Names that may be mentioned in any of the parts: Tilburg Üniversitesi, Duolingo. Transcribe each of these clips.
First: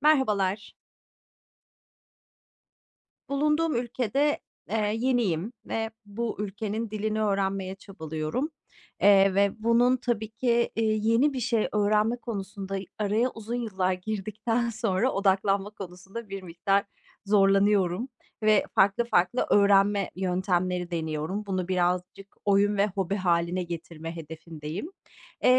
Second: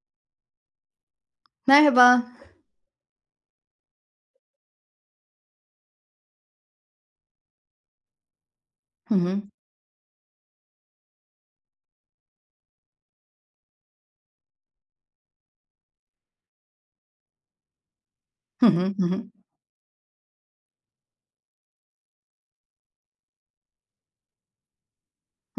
Merhabalar. Merhaba. Bulunduğum ülkede, yeniyim ve bu ülkenin dilini öğrenmeye çabalıyorum, Hı hı. ve bunun tabii ki, yeni bir şey öğrenme konusunda araya uzun yıllar girdikten sonra odaklanma konusunda bir miktar zorlanıyorum ve Hı hı. Hı farklı hı. farklı öğrenme yöntemleri deniyorum. Bunu birazcık oyun ve hobi haline getirme hedefindeyim.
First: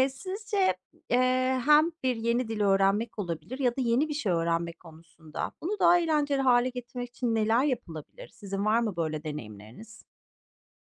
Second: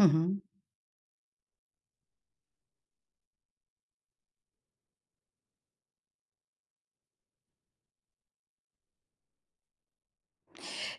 Hı hı. Sizce Hem bir yeni dil öğrenmek olabilir ya da yeni bir şey öğrenmek konusunda. Bunu daha eğlenceli hale getirmek için neler yapılabilir? Sizin var mı böyle deneyimleriniz?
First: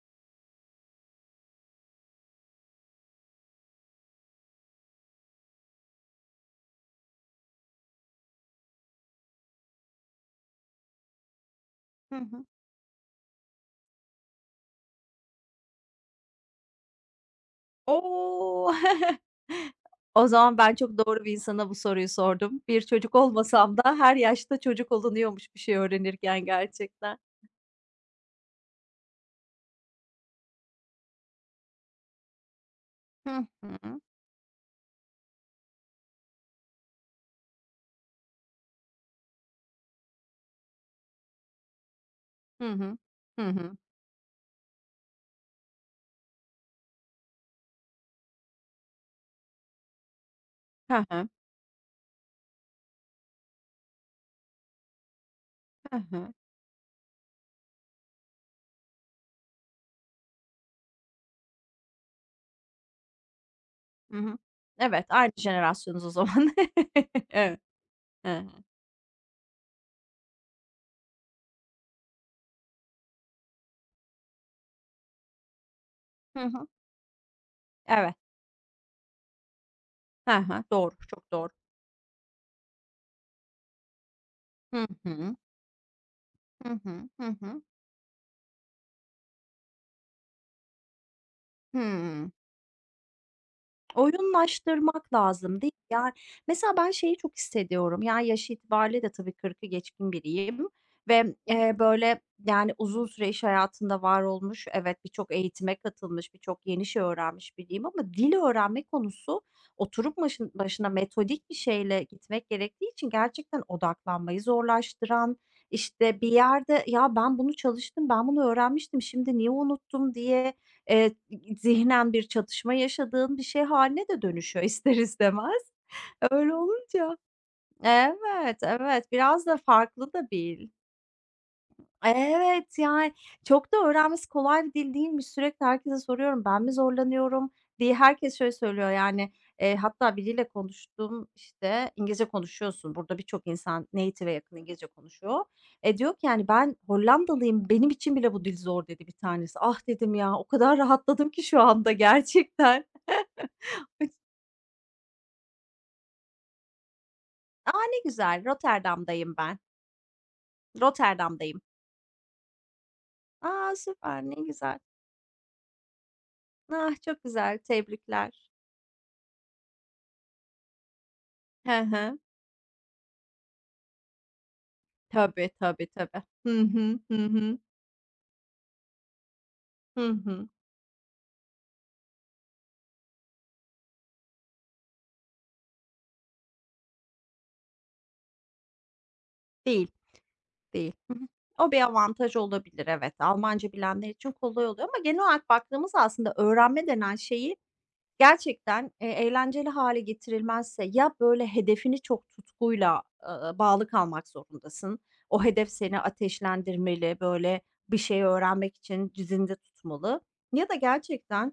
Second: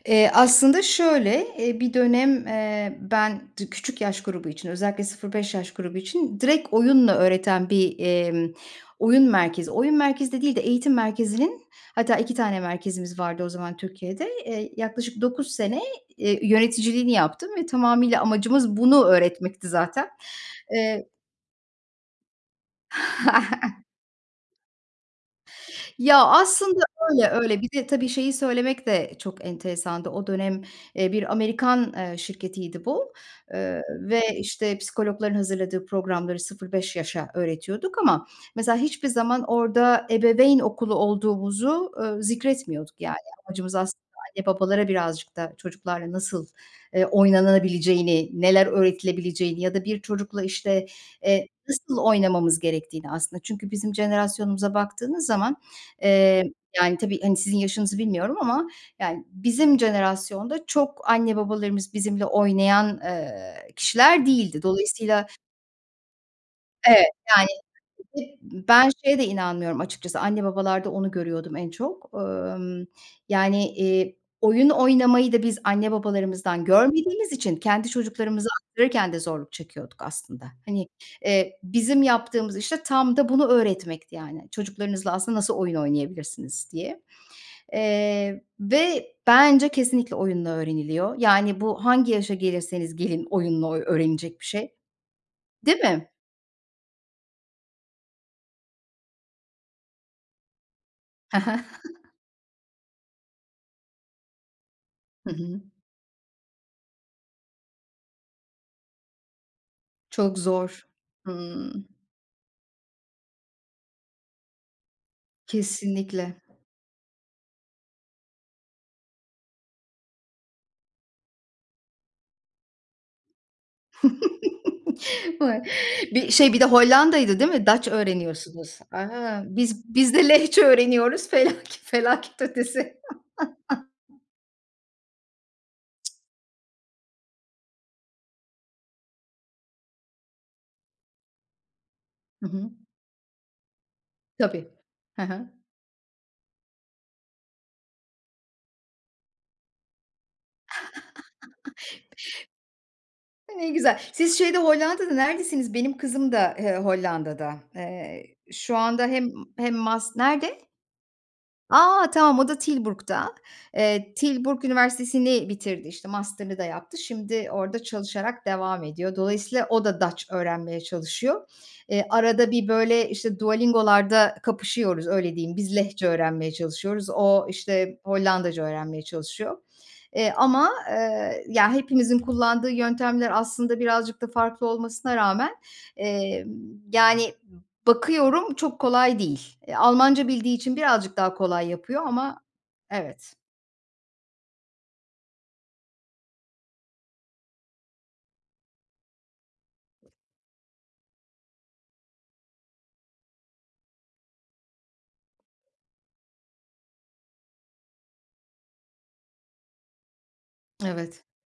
Aslında şöyle, bir dönem, ben d küçük yaş grubu için özellikle 0-5 yaş grubu için direkt oyunla öğreten bir, oyun merkezi, oyun merkezi de değil de eğitim merkezinin, hatta Hı 2 hı. tane merkezimiz vardı o zaman Türkiye'de. Yaklaşık 9 sene, yöneticiliğini yaptım ve tamamıyla O! amacımız bunu öğretmekti zaten. O zaman ben çok Eee doğru bir insana bu soruyu sordum. Bir çocuk olmasam da her yaşta çocuk olunuyormuş bir şey Ya, öğrenirken aslında gerçekten. öyle, öyle. Bir de tabii şeyi söylemek de çok enteresandı. O dönem, bir Amerikan, şirketiydi bu, Hı hı. ve, işte, psikologların hazırladığı programları 0-5 yaşa öğretiyorduk ama mesela hiçbir zaman orada ebeveyn okulu olduğumuzu, Hı hı. zikretmiyorduk. Yani Hı amacımız hı. aslında anne babalara birazcık da çocuklarla nasıl, oynanabileceğini, neler öğretilebileceğini ya da bir çocukla, işte, Hı hı. Nasıl oynamamız gerektiğini aslında. Çünkü bizim jenerasyonumuza baktığınız zaman, Hı hı. Yani, tabii, hani, sizin yaşınızı bilmiyorum ama, yani, bizim jenerasyonda çok anne babalarımız bizimle oynayan, Hı kişiler hı. değildi. Evet, Dolayısıyla aynı jenerasyonuz o zaman. evet, yani, Evet. Hı hep hı. ben şeye de inanmıyorum açıkçası, anne babalarda onu görüyordum en çok. Yani, eee, oyun oynamayı da biz anne Hı babalarımızdan hı. görmediğimiz için kendi Evet. çocuklarımızı aktarırken de zorluk çekiyorduk Hı aslında. hı. Hani, Doğru, çok doğru. Bizim yaptığımız, işte, tam da bunu öğretmekti yani. Hı Çocuklarınızla hı. aslında nasıl oyun oynayabilirsiniz Hı diye. hı. Hı hı. Ve bence kesinlikle oyunla öğreniliyor. Yani, bu hangi Hımm. yaşa gelirseniz gelin oyunla öğrenilecek bir şey, Oyunlaştırmak lazım değil değil mi? mi? Yani, mesela ben şeyi çok hissediyorum. Yani, yaş itibariyle de tabii kırkı geçkin biriyim ve, Hı hı. Böyle, yani, uzun süre iş hayatında var olmuş, evet, birçok Hı hı. eğitime katılmış, birçok yeni şey öğrenmiş biriyim ama dil öğrenme konusu oturup Çok başın zor. başına metodik bir Hımm. şeyle gitmek gerektiği için gerçekten odaklanmayı zorlaştıran, işte, bir Kesinlikle. yerde, "Ya, ben bunu çalıştım, ben bunu öğrenmiştim, şimdi niye unuttum?" diye Eee, zihnen bir çatışma yaşadığın bir şey haline de dönüşüyor ister Vay. istemez. Bir şey, Öyle bir de olunca Hollanda'ydı, değil mi? Dutch Evet, öğreniyorsunuz. evet. A! Biraz da Biz farklı biz de da Lehçe bil. öğreniyoruz. Felaket Evet, ötesi. yani, çok da öğrenmesi kolay bir dil değilmiş. Sürekli herkese soruyorum, "Ben mi zorlanıyorum?" diye. Herkes şöyle söylüyor, yani, hatta biriyle konuştum, işte, "İngilizce Hı hı. konuşuyorsun." Burada birçok insan native'e yakın Tabii. İngilizce Hı konuşuyor. hı. E, diyor ki, yani, "Ben Hollandalıyım, benim için bile bu dil zor." dedi bir tanesi. Ah, dedim ya, o kadar rahatladım ki şu anda gerçekten. Ne güzel. Siz şeyde Hollanda'da neredesiniz? Benim kızım da, Hollanda'da. A, ne Eee, güzel, şu anda hem Rotterdam'dayım ben. hem mas Nerede? Rotterdam'dayım. A! Tamam, o da Tilburg'da. A, Eee, süper, ne Tilburg güzel. Üniversitesi'ni bitirdi, işte, master'ını da Ah, yaptı. çok Şimdi güzel, orada çalışarak tebrikler. devam ediyor. Dolayısıyla o da Dutch öğrenmeye çalışıyor. He Eee, he. arada bir, böyle, işte, Duolingo'larda kapışıyoruz, öyle Tabii, diyeyim. Biz tabii, Lehçe tabii. öğrenmeye Hı hı, çalışıyoruz, hı o, hı, işte, Hollandaca öğrenmeye çalışıyor. hı hı. Hepimizin kullandığı yöntemler aslında birazcık da farklı olmasına rağmen, emm, yani, bakıyorum çok kolay değil. Eee, Değil, Almanca bildiği için değil. Hı birazcık hı. daha kolay O bir yapıyor avantaj ama olabilir, evet. evet, Almanca bilenler için kolay oluyor ama genel olarak baktığımızda aslında öğrenme denen şeyi gerçekten, eğlenceli hale getirilmezse ya böyle hedefini çok tutkuyla, bağlı kalmak zorundasın. O hedef seni ateşlendirmeli, böyle bir şeyi öğrenmek için cizinde tutmalı ya da evet. gerçekten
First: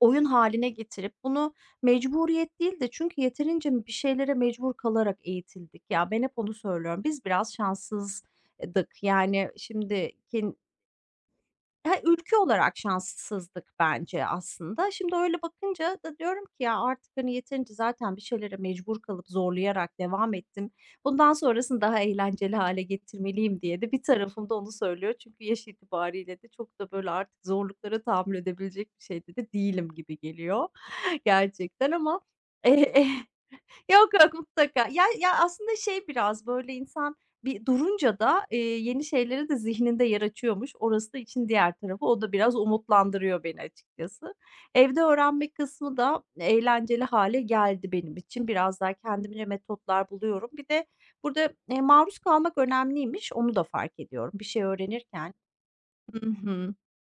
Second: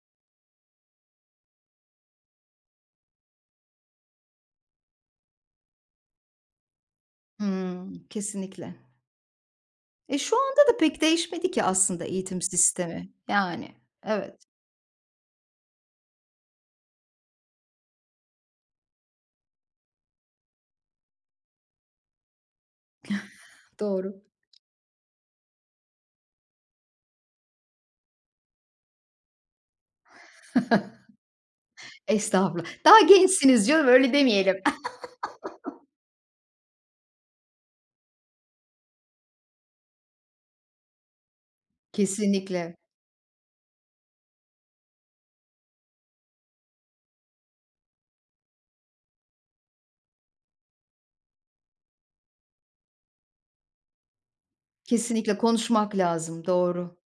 oyun haline getirip bunu mecburiyet değil de çünkü yeterince bir şeylere mecbur kalarak eğitildik. Ya, ben hep onu söylüyorum. Biz biraz Hımm, kesinlikle. şanssızdık. Yani şimdi E, şu ken anda da pek değişmedi ki He, aslında ülke eğitim olarak sistemi. Yani, şanssızdık bence evet, aslında. Şimdi öyle bakınca da diyorum ki ya artık hani yeterince zaten bir şeylere mecbur kalıp zorlayarak devam ettim. Bundan sonrasını daha eğlenceli hale getirmeliyim diye de bir doğru. tarafım da onu söylüyor. Çünkü yaş itibariyle de çok da böyle artık zorluklara tahammül edebilecek bir şeyde de değilim gibi geliyor gerçekten ama Estağfurullah. Daha gençsiniz canım, öyle yok, yok demeyelim. mutlaka. Ya ya, aslında şey biraz, böyle, insan bir durunca da, yeni şeylere de zihninde yer açıyormuş. Orası da için diğer tarafı. O da biraz Kesinlikle, umutlandırıyor beni açıkçası. Evde öğrenme kısmı da eğlenceli hale geldi benim için. Biraz daha kendimce metotlar buluyorum. Bir de burada, maruz kalmak önemliymiş. Onu da fark ediyorum bir şey öğrenirken. kesinlikle konuşmak Hı lazım. hı Doğru,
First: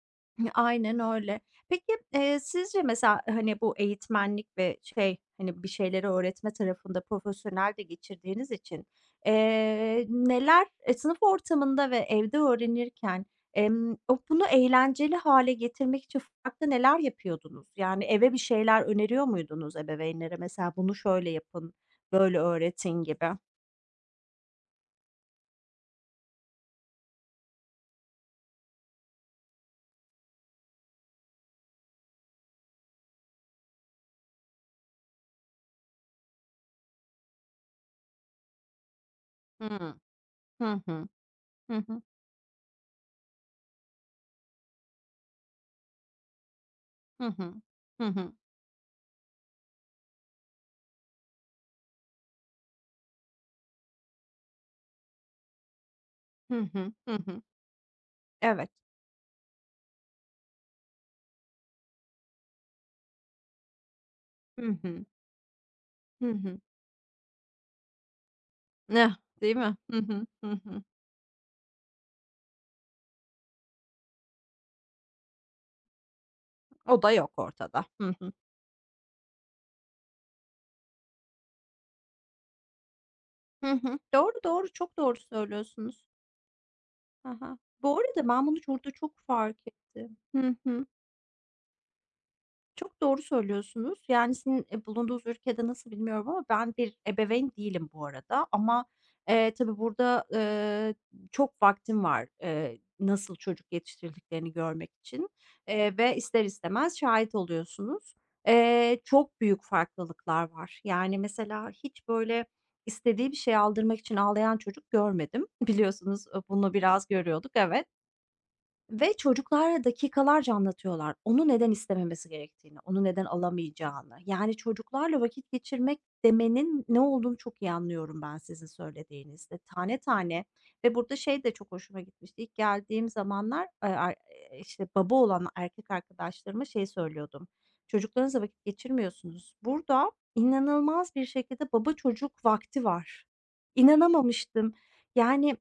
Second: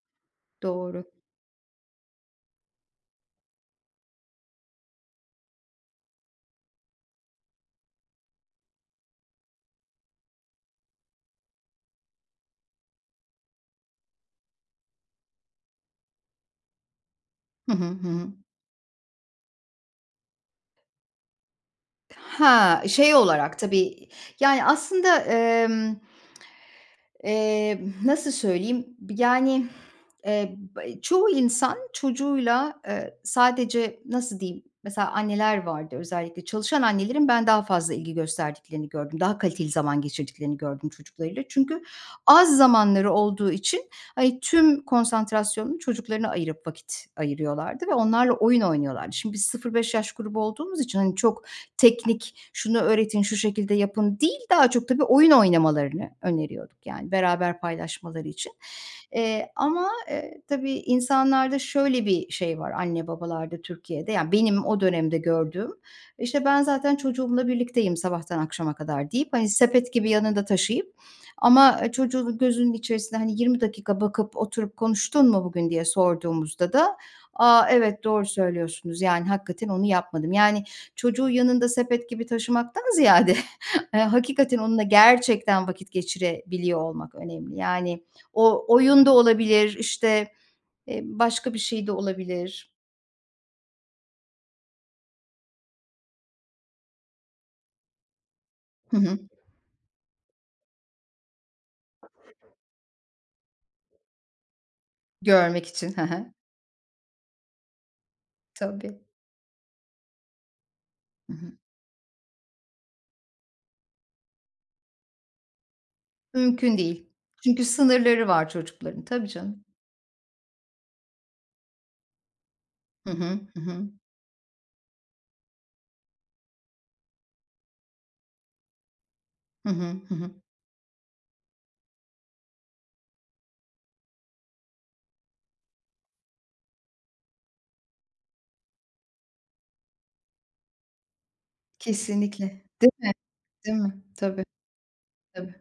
aynen doğru. öyle. Peki, sizce mesela, hani, bu eğitmenlik ve şey, hani, bir şeyleri öğretme tarafında profesyonel de geçirdiğiniz için, neler, sınıf ortamında ve evde öğrenirken, o bunu eğlenceli hale getirmek için farklı neler yapıyordunuz? Hı hı, Yani hı. eve bir şeyler öneriyor muydunuz ebeveynlere? Mesela bunu şöyle yapın, böyle Ha, öğretin şey gibi. olarak tabii, yani aslında, Nasıl söyleyeyim? Yani, çoğu insan çocuğuyla, sadece nasıl diyeyim? Mesela anneler vardı, özellikle çalışan annelerin ben daha fazla ilgi gösterdiklerini gördüm. Daha kaliteli zaman geçirdiklerini Hı gördüm hı. çocuklarıyla. Hı Çünkü hı. az zamanları olduğu için, hani, tüm konsantrasyonunu çocuklarına ayırıp vakit Hı hı. ayırıyorlardı ve Hı onlarla hı. oyun oynuyorlardı. Şimdi biz 0-5 yaş grubu olduğumuz için, hani, çok teknik, şunu öğretin, şu şekilde yapın değil, daha çok tabii oyun oynamalarını Hı öneriyorduk, hı. yani, Hı hı. beraber paylaşmaları için. Evet. Tabii insanlarda şöyle bir şey var, anne babalarda Türkiye'de, yani, benim Hı o hı. dönemde gördüğüm, Hı işte, hı. ben zaten çocuğumla birlikteyim sabahtan akşama kadar Ne, deyip, hani, değil mi? sepet Hı gibi hı, yanında hı hı. taşıyıp ama, çocuğun gözünün içerisinde hani, 20 dakika bakıp oturup konuştun mu bugün diye sorduğumuzda da, O da yok "A, ortada. evet, Hı doğru hı. söylüyorsunuz, yani, hakikaten onu yapmadım." Yani, çocuğu yanında sepet gibi taşımaktan ziyade, Hı hı. Doğru, hakikaten doğru, onunla çok doğru gerçekten vakit söylüyorsunuz. geçirebiliyor olmak Ha önemli. ha. Bu Yani, arada ben bunu o burada oyun da çok fark olabilir, ettim. işte, Hı hı. Başka bir şey de olabilir. Çok doğru söylüyorsunuz. Yani, sizin, bulunduğunuz ülkede nasıl bilmiyorum ama ben bir ebeveyn değilim bu arada ama, Hı hı. Tabii burada, çok vaktim var, nasıl çocuk yetiştirdiklerini görmek için, Görmek için. Hı ve hı. ister istemez şahit oluyorsunuz. Tabii. Çok büyük farklılıklar var. Yani, Hı hı. mesela hiç böyle istediği bir şey aldırmak için ağlayan çocuk görmedim. Biliyorsunuz, bunu Mümkün biraz değil. görüyorduk, Çünkü evet. sınırları var çocukların. Ve Tabii canım. çocuklara dakikalarca anlatıyorlar. Onu neden istememesi gerektiğini, onu Hı neden hı. Hı hı. alamayacağını. Yani çocuklarla vakit geçirmek demenin ne olduğunu çok iyi anlıyorum ben sizin söylediğinizde. Hı hı. Tane Hı hı. tane ve burada şey de çok hoşuma gitmişti. İlk geldiğim zamanlar işte baba olan erkek arkadaşlarıma şey söylüyordum. Çocuklarınızla vakit geçirmiyorsunuz. Burada inanılmaz bir şekilde baba Kesinlikle. çocuk vakti Değil mi? var. Değil mi? Tabii, İnanamamıştım. tabii. Yani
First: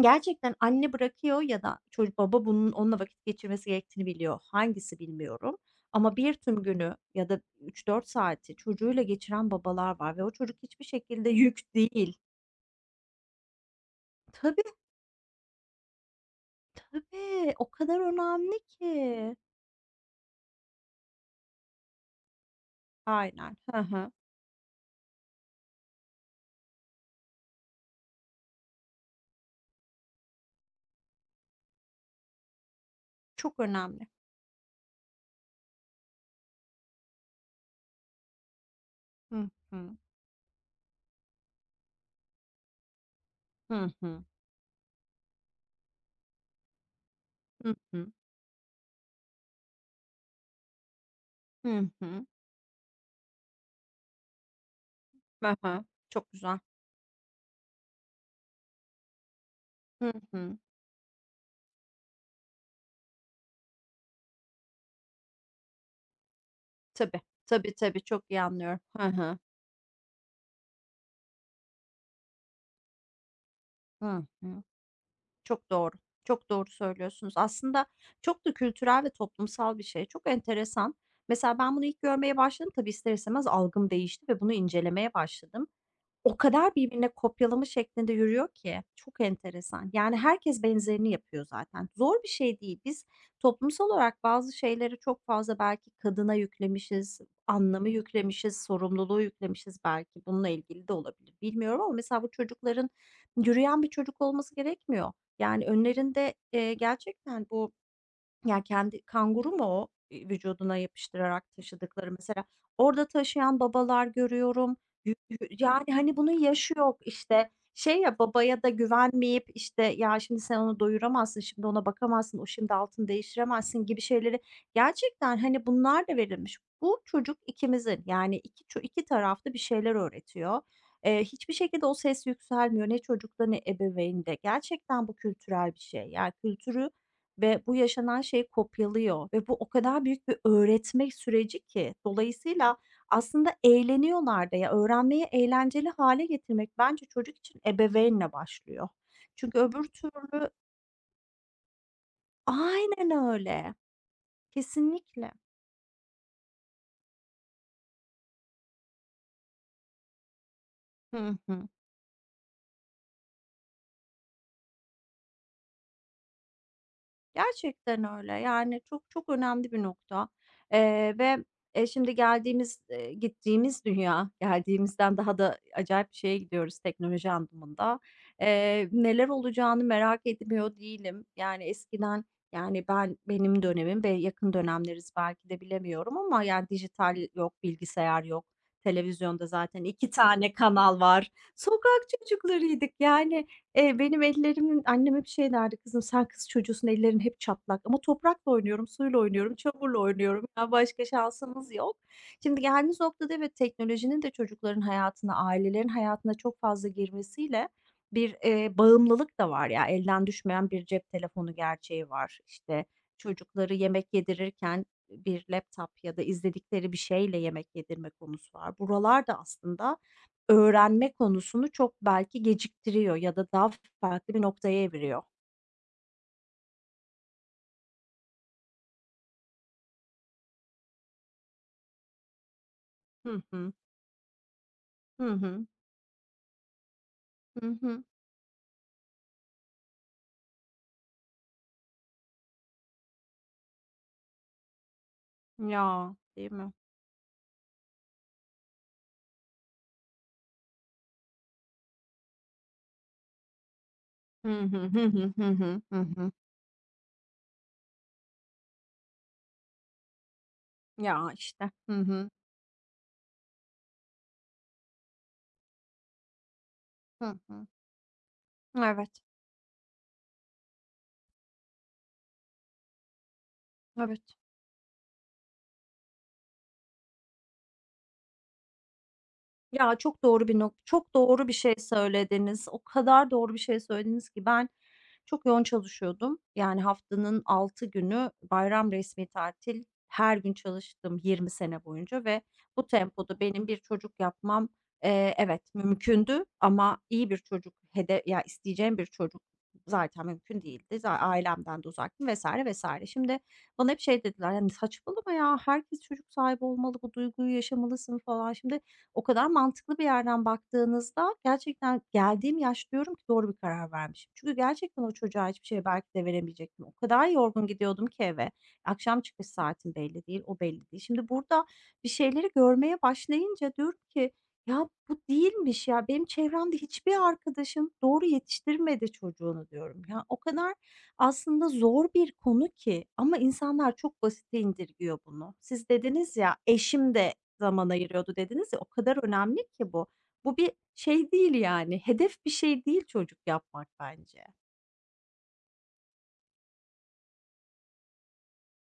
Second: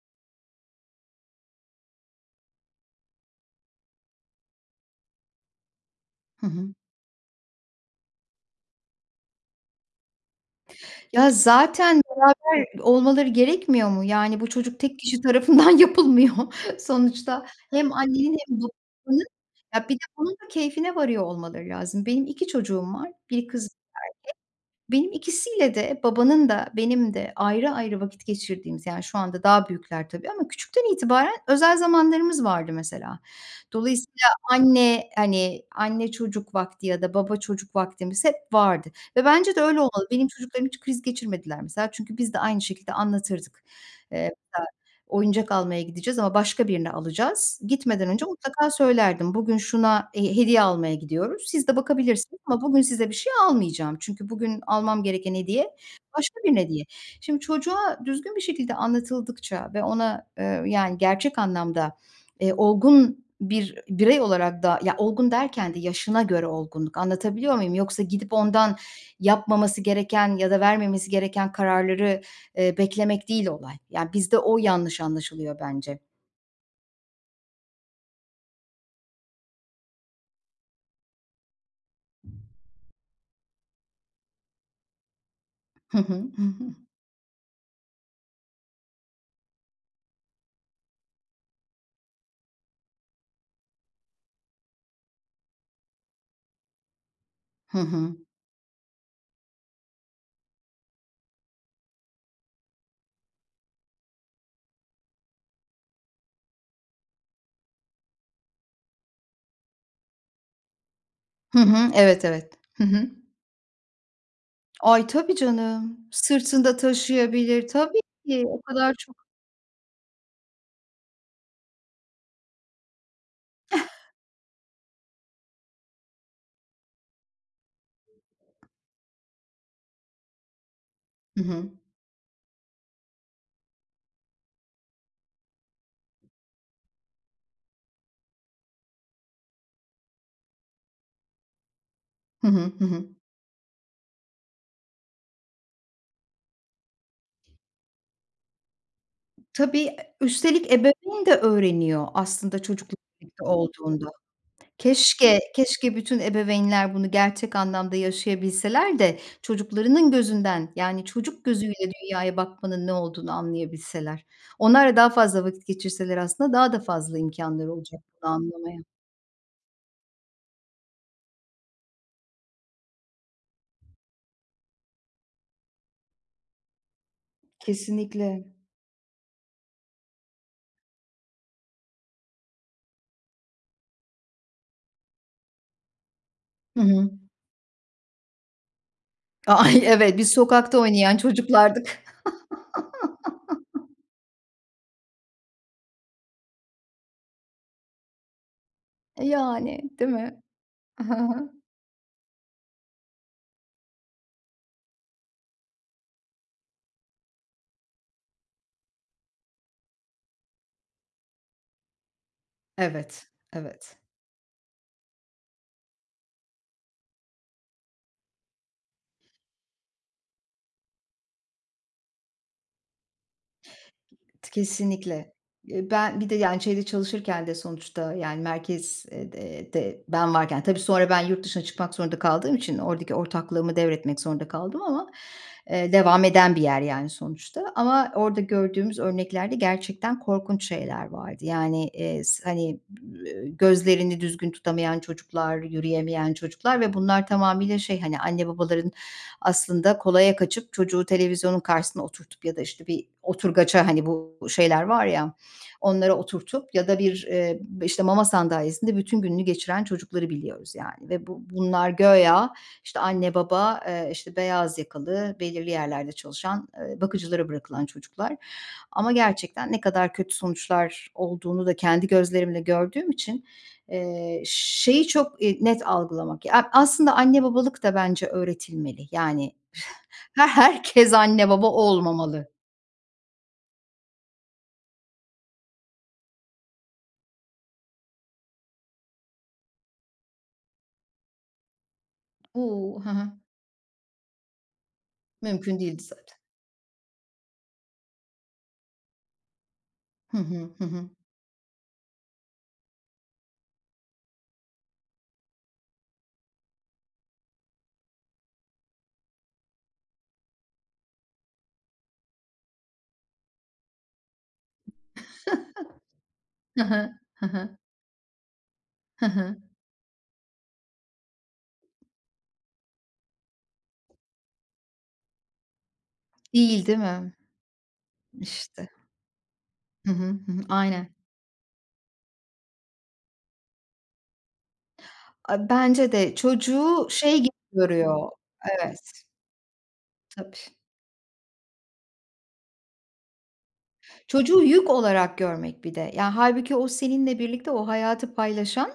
gerçekten anne bırakıyor ya da çocuk baba bunun onunla vakit geçirmesi gerektiğini biliyor. Hangisi bilmiyorum ama bir Hı tüm hı. günü ya da 3 4 saati çocuğuyla geçiren babalar var ve o çocuk hiçbir Ya, şekilde yük zaten değil. beraber olmaları gerekmiyor mu? Yani, bu Tabii, çocuk tek kişi tarafından yapılmıyor. Sonuçta tabii. O hem kadar annenin hem önemli ki. babanın. Ya, bir de bunun da keyfine varıyor olmaları lazım. Benim 2 çocuğum var. Bir Aynen. kız. Hı hı. Benim ikisiyle de babanın da benim de ayrı ayrı vakit geçirdiğimiz, yani, şu anda daha büyükler tabii ama küçükten itibaren özel zamanlarımız vardı mesela. Çok önemli. Dolayısıyla anne, hani, anne çocuk vakti ya da baba çocuk vaktimiz hep vardı ve Hı bence de öyle hı. olmalı. Benim çocuklarım hiç kriz geçirmediler mesela, çünkü biz de aynı şekilde anlatırdık. Hı hı. Eee Oyuncak almaya gideceğiz ama başka birini alacağız. Hı Gitmeden hı. önce mutlaka söylerdim. Bugün şuna, hediye almaya gidiyoruz. Siz de Hı hı. bakabilirsiniz ama bugün size bir şey almayacağım. Çünkü bugün almam gereken Hı hediye hı. Çok başka bir güzel. hediye. Şimdi çocuğa düzgün bir şekilde anlatıldıkça ve Hı ona, hı. Yani gerçek anlamda, olgun bir birey olarak da ya, olgun derken de yaşına göre olgunluk Tabii. anlatabiliyor muyum? Tabii, Yoksa tabii. Çok gidip iyi ondan anlıyorum. Hı hı. yapmaması gereken ya da vermemesi gereken kararları beklemek değil olay. Yani, Hı bizde o hı. yanlış anlaşılıyor Çok doğru. bence. Çok doğru söylüyorsunuz. Aslında çok da kültürel ve toplumsal bir şey. Çok enteresan. Mesela ben bunu ilk görmeye başladım. Tabii ister istemez algım değişti ve bunu incelemeye başladım. Hı hı. O Hı hı. kadar birbirine kopyalama şeklinde yürüyor ki çok enteresan. Yani herkes benzerini yapıyor zaten. Zor bir şey değil. Biz toplumsal olarak bazı şeyleri çok fazla belki kadına yüklemişiz, Hı anlamı hı. yüklemişiz, sorumluluğu yüklemişiz belki. Bununla ilgili de olabilir. Bilmiyorum ama mesela bu çocukların yürüyen bir çocuk olması gerekmiyor. Yani önlerinde, gerçekten bu ya, kendi kanguru mu o, vücuduna yapıştırarak Hı hı. taşıdıkları Evet, mesela? evet. Hı Orada hı. taşıyan babalar görüyorum. Ay, Yü tabii yü yani, canım. hani, bunun yaşı Sırtında yok, işte. taşıyabilir. Şey Tabii ya, ki o babaya da kadar çok. güvenmeyip, işte, "Ya, şimdi sen onu doyuramazsın, şimdi ona bakamazsın, o şimdi altını değiştiremezsin." gibi şeyleri gerçekten, hani, bunlar da verilmiş. Bu çocuk ikimizin, yani, iki ço iki tarafta bir şeyler öğretiyor. Hı Hiçbir hı. şekilde o ses yükselmiyor ne çocukta ne ebeveynde. Gerçekten bu kültürel bir şey. Yani, kültürü ve bu yaşanan şeyi kopyalıyor ve bu o kadar büyük bir öğretme süreci ki Hı hı. dolayısıyla Hı hı. aslında eğleniyorlar da ya öğrenmeyi eğlenceli hale getirmek bence çocuk için ebeveynle başlıyor. Çünkü öbür Tabii, türlü üstelik ebeveyn de öğreniyor aslında çocukla aynen birlikte öyle. olduğunda. Kesinlikle. Keşke, keşke bütün ebeveynler bunu gerçek anlamda yaşayabilseler de çocuklarının gözünden, yani Hı çocuk hı. gözüyle dünyaya bakmanın ne olduğunu anlayabilseler. Onlarla daha fazla vakit geçirseler aslında daha da fazla imkânları olacak Gerçekten bunu öyle. anlamaya. Yani, çok çok önemli bir nokta, eee, ve, şimdi geldiğimiz, gittiğimiz dünya, geldiğimizden daha da acayip bir şeye gidiyoruz teknoloji anlamında. Kesinlikle. Neler olacağını merak etmiyor değilim. Yani, eskiden, yani, ben benim dönemim ve yakın dönemleriz belki de bilemiyorum ama, yani, Hı hı. dijital yok, bilgisayar yok, televizyonda Ay, zaten 2 evet, biz tane sokakta kanal oynayan var. çocuklardık. Sokak çocuklarıydık, yani, benim ellerimin annem hep şey derdi, "Kızım sen kız çocuğusun, ellerin hep çatlak." Ama toprakla oynuyorum, suyla oynuyorum, Yani, çamurla değil mi? oynuyorum. Ya, Hı başka hı. şansımız yok. Şimdi geldiğimiz noktada evet, teknolojinin de çocukların hayatına, ailelerin hayatına çok fazla girmesiyle bir, bağımlılık da var ya. Elden düşmeyen bir cep telefonu gerçeği var. İşte, Evet, çocukları evet. yemek yedirirken bir laptop ya da izledikleri bir şeyle yemek yedirme konusu var. Buralar da aslında öğrenme konusunu çok belki geciktiriyor ya da daha farklı bir noktaya eviriyor. Kesinlikle. Ben bir de, yani, şeyde çalışırken de sonuçta, yani, merkezde de ben varken tabii sonra ben yurt dışına çıkmak zorunda kaldığım için oradaki Hı hı. ortaklığımı devretmek zorunda kaldım ama, Hı hı. Devam eden bir yer, yani, sonuçta. Hı hı. Ama orada gördüğümüz örneklerde gerçekten korkunç şeyler vardı. Yani, hani, gözlerini düzgün tutamayan çocuklar, Ya, yürüyemeyen değil mi? çocuklar ve bunlar tamamıyla şey, hani, anne babaların aslında kolaya kaçıp çocuğu televizyonun karşısına oturtup ya da, işte, bir oturgaça, hani, bu Hı hı. şeyler Hı var hı. ya, Hı hı. Hı onlara hı. oturtup ya da bir, işte, mama sandalyesinde bütün gününü geçiren çocukları biliyoruz, yani, ve Ya, işte. bunlar Hı hı. göya işte, anne baba, işte, beyaz yakalı, belirli yerlerde çalışan, Hı bakıcılara hı. bırakılan çocuklar ama Evet. gerçekten ne kadar kötü sonuçlar olduğunu da kendi gözlerimle gördüğüm için, Evet. Şeyi çok, net algılamak ya, aslında anne babalık da bence öğretilmeli. Yani, Ya, çok ha, doğru bir nok herkes çok doğru anne bir baba şey olmamalı. söylediniz. O kadar doğru bir şey söylediniz ki ben çok yoğun çalışıyordum. Yani haftanın 6 günü bayram, resmi tatil, her gün çalıştım 20 sene boyunca ve bu U! Hı hı. tempoda benim bir çocuk yapmam, evet, Mümkün değildi zaten. mümkündü ama iyi bir çocuk hede ya, isteyeceğim bir çocuk zaten Hı mümkün hı, hı değildi. hı. Za ailemden de uzaktım vesaire vesaire. Şimdi bana hep şey dediler, yani "Saçmalama ya, herkes çocuk sahibi olmalı, bu duyguyu yaşamalısın." falan. Şimdi o kadar mantıklı bir yerden baktığınızda gerçekten geldiğim yaş diyorum ki doğru bir karar vermişim. Çünkü gerçekten o çocuğa hiçbir şey belki de Hı veremeyecektim. O hı, kadar hı yorgun hı, gidiyordum ki eve. Akşam hı çıkış hı. saatim belli değil, o belli değil. Şimdi burada bir şeyleri görmeye başlayınca diyorum ki ya bu değilmiş ya benim çevremde Değil, değil hiçbir mi? arkadaşım doğru İşte. yetiştirmedi çocuğunu diyorum. Hı Ya hı, o hı hı. kadar Aynen. aslında zor bir konu ki ama insanlar çok basite indirgiyor bunu. A, Siz bence de dediniz ya çocuğu eşim de şey gibi zaman görüyor. ayırıyordu dediniz ya, o Evet, kadar önemli ki bu. tabii. Bu bir şey değil yani, hedef bir şey değil çocuk yapmak bence. Çocuğu yük olarak görmek bir de. Yani halbuki o seninle birlikte o hayatı paylaşan,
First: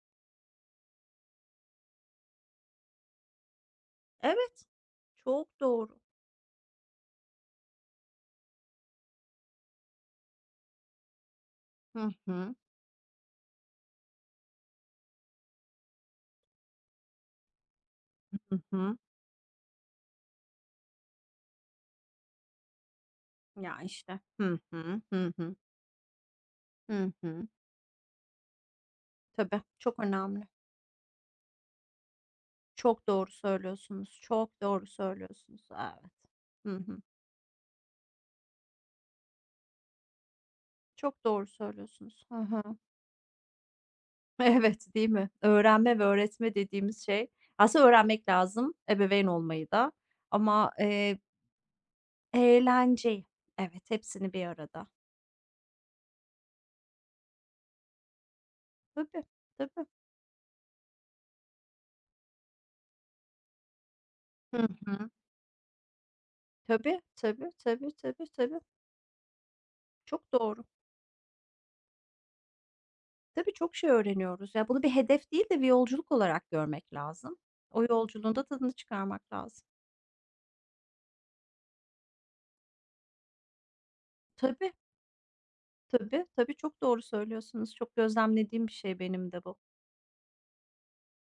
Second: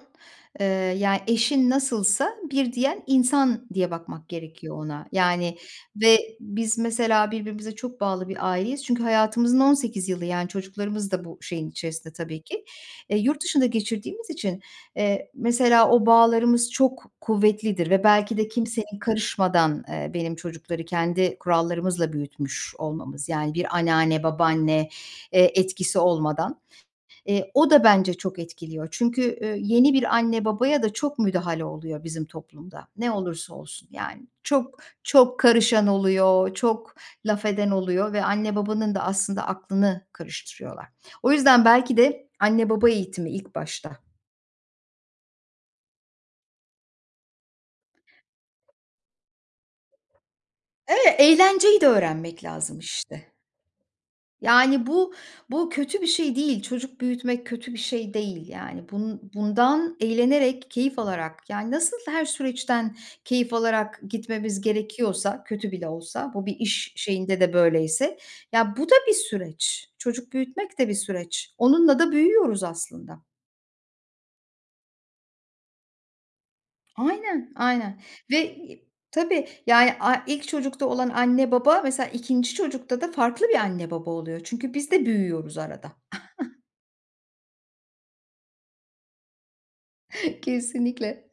eee, yani eşin nasılsa bir diyen insan diye bakmak Evet, gerekiyor ona. Yani çok doğru. ve biz mesela birbirimize çok bağlı bir aileyiz. Çünkü hayatımızın 18 yılı, yani çocuklarımız da bu şeyin Hı içerisinde tabii hı, ki. Yurt dışında geçirdiğimiz için, mesela o bağlarımız çok kuvvetlidir ve belki de hı hı. kimsenin karışmadan, benim çocukları kendi kurallarımızla büyütmüş olmamız. Yani bir Ya, işte. anneanne, Hı babaanne hı, hı hı, etkisi olmadan. hı hı. O da bence çok etkiliyor. Çünkü, Tabii, yeni çok bir anne önemli. babaya da çok müdahale oluyor bizim toplumda. Çok Ne doğru olursa olsun söylüyorsunuz, yani. çok Çok, doğru çok söylüyorsunuz. karışan Evet. oluyor, Hı çok hı. laf eden oluyor ve anne babanın da aslında aklını karıştırıyorlar. Çok O doğru yüzden belki söylüyorsunuz. de Hı hı. anne baba eğitimi ilk başta. Evet, değil mi? Öğrenme ve öğretme dediğimiz şey aslında öğrenmek lazım, ebeveyn olmayı da ama, Evet, eğlenceyi de öğrenmek lazım eğlenceyi. işte. Evet, hepsini bir Yani, arada. bu kötü bir şey değil. Çocuk büyütmek kötü bir şey değil, yani. Tabii, tabii. Bundan eğlenerek, keyif alarak, yani, nasıl her süreçten keyif alarak gitmemiz Hı hı. gerekiyorsa, kötü bile olsa, bu bir iş Tabii, şeyinde de tabii, tabii, böyleyse, tabii, tabii. ya, bu da bir süreç. Çocuk Çok doğru. büyütmek de bir süreç. Onunla da büyüyoruz aslında. Tabii, çok şey öğreniyoruz. Ya, bunu bir hedef değil de bir yolculuk olarak görmek lazım. Aynen, O aynen yolculuğun da ve tadını i çıkarmak tabii, lazım. yani, ilk çocukta olan anne baba mesela ikinci çocukta da farklı bir anne baba oluyor. Tabii, Çünkü biz de büyüyoruz arada. tabii, tabii, çok doğru söylüyorsunuz. Çok gözlemlediğim bir şey benim de bu. Kesinlikle.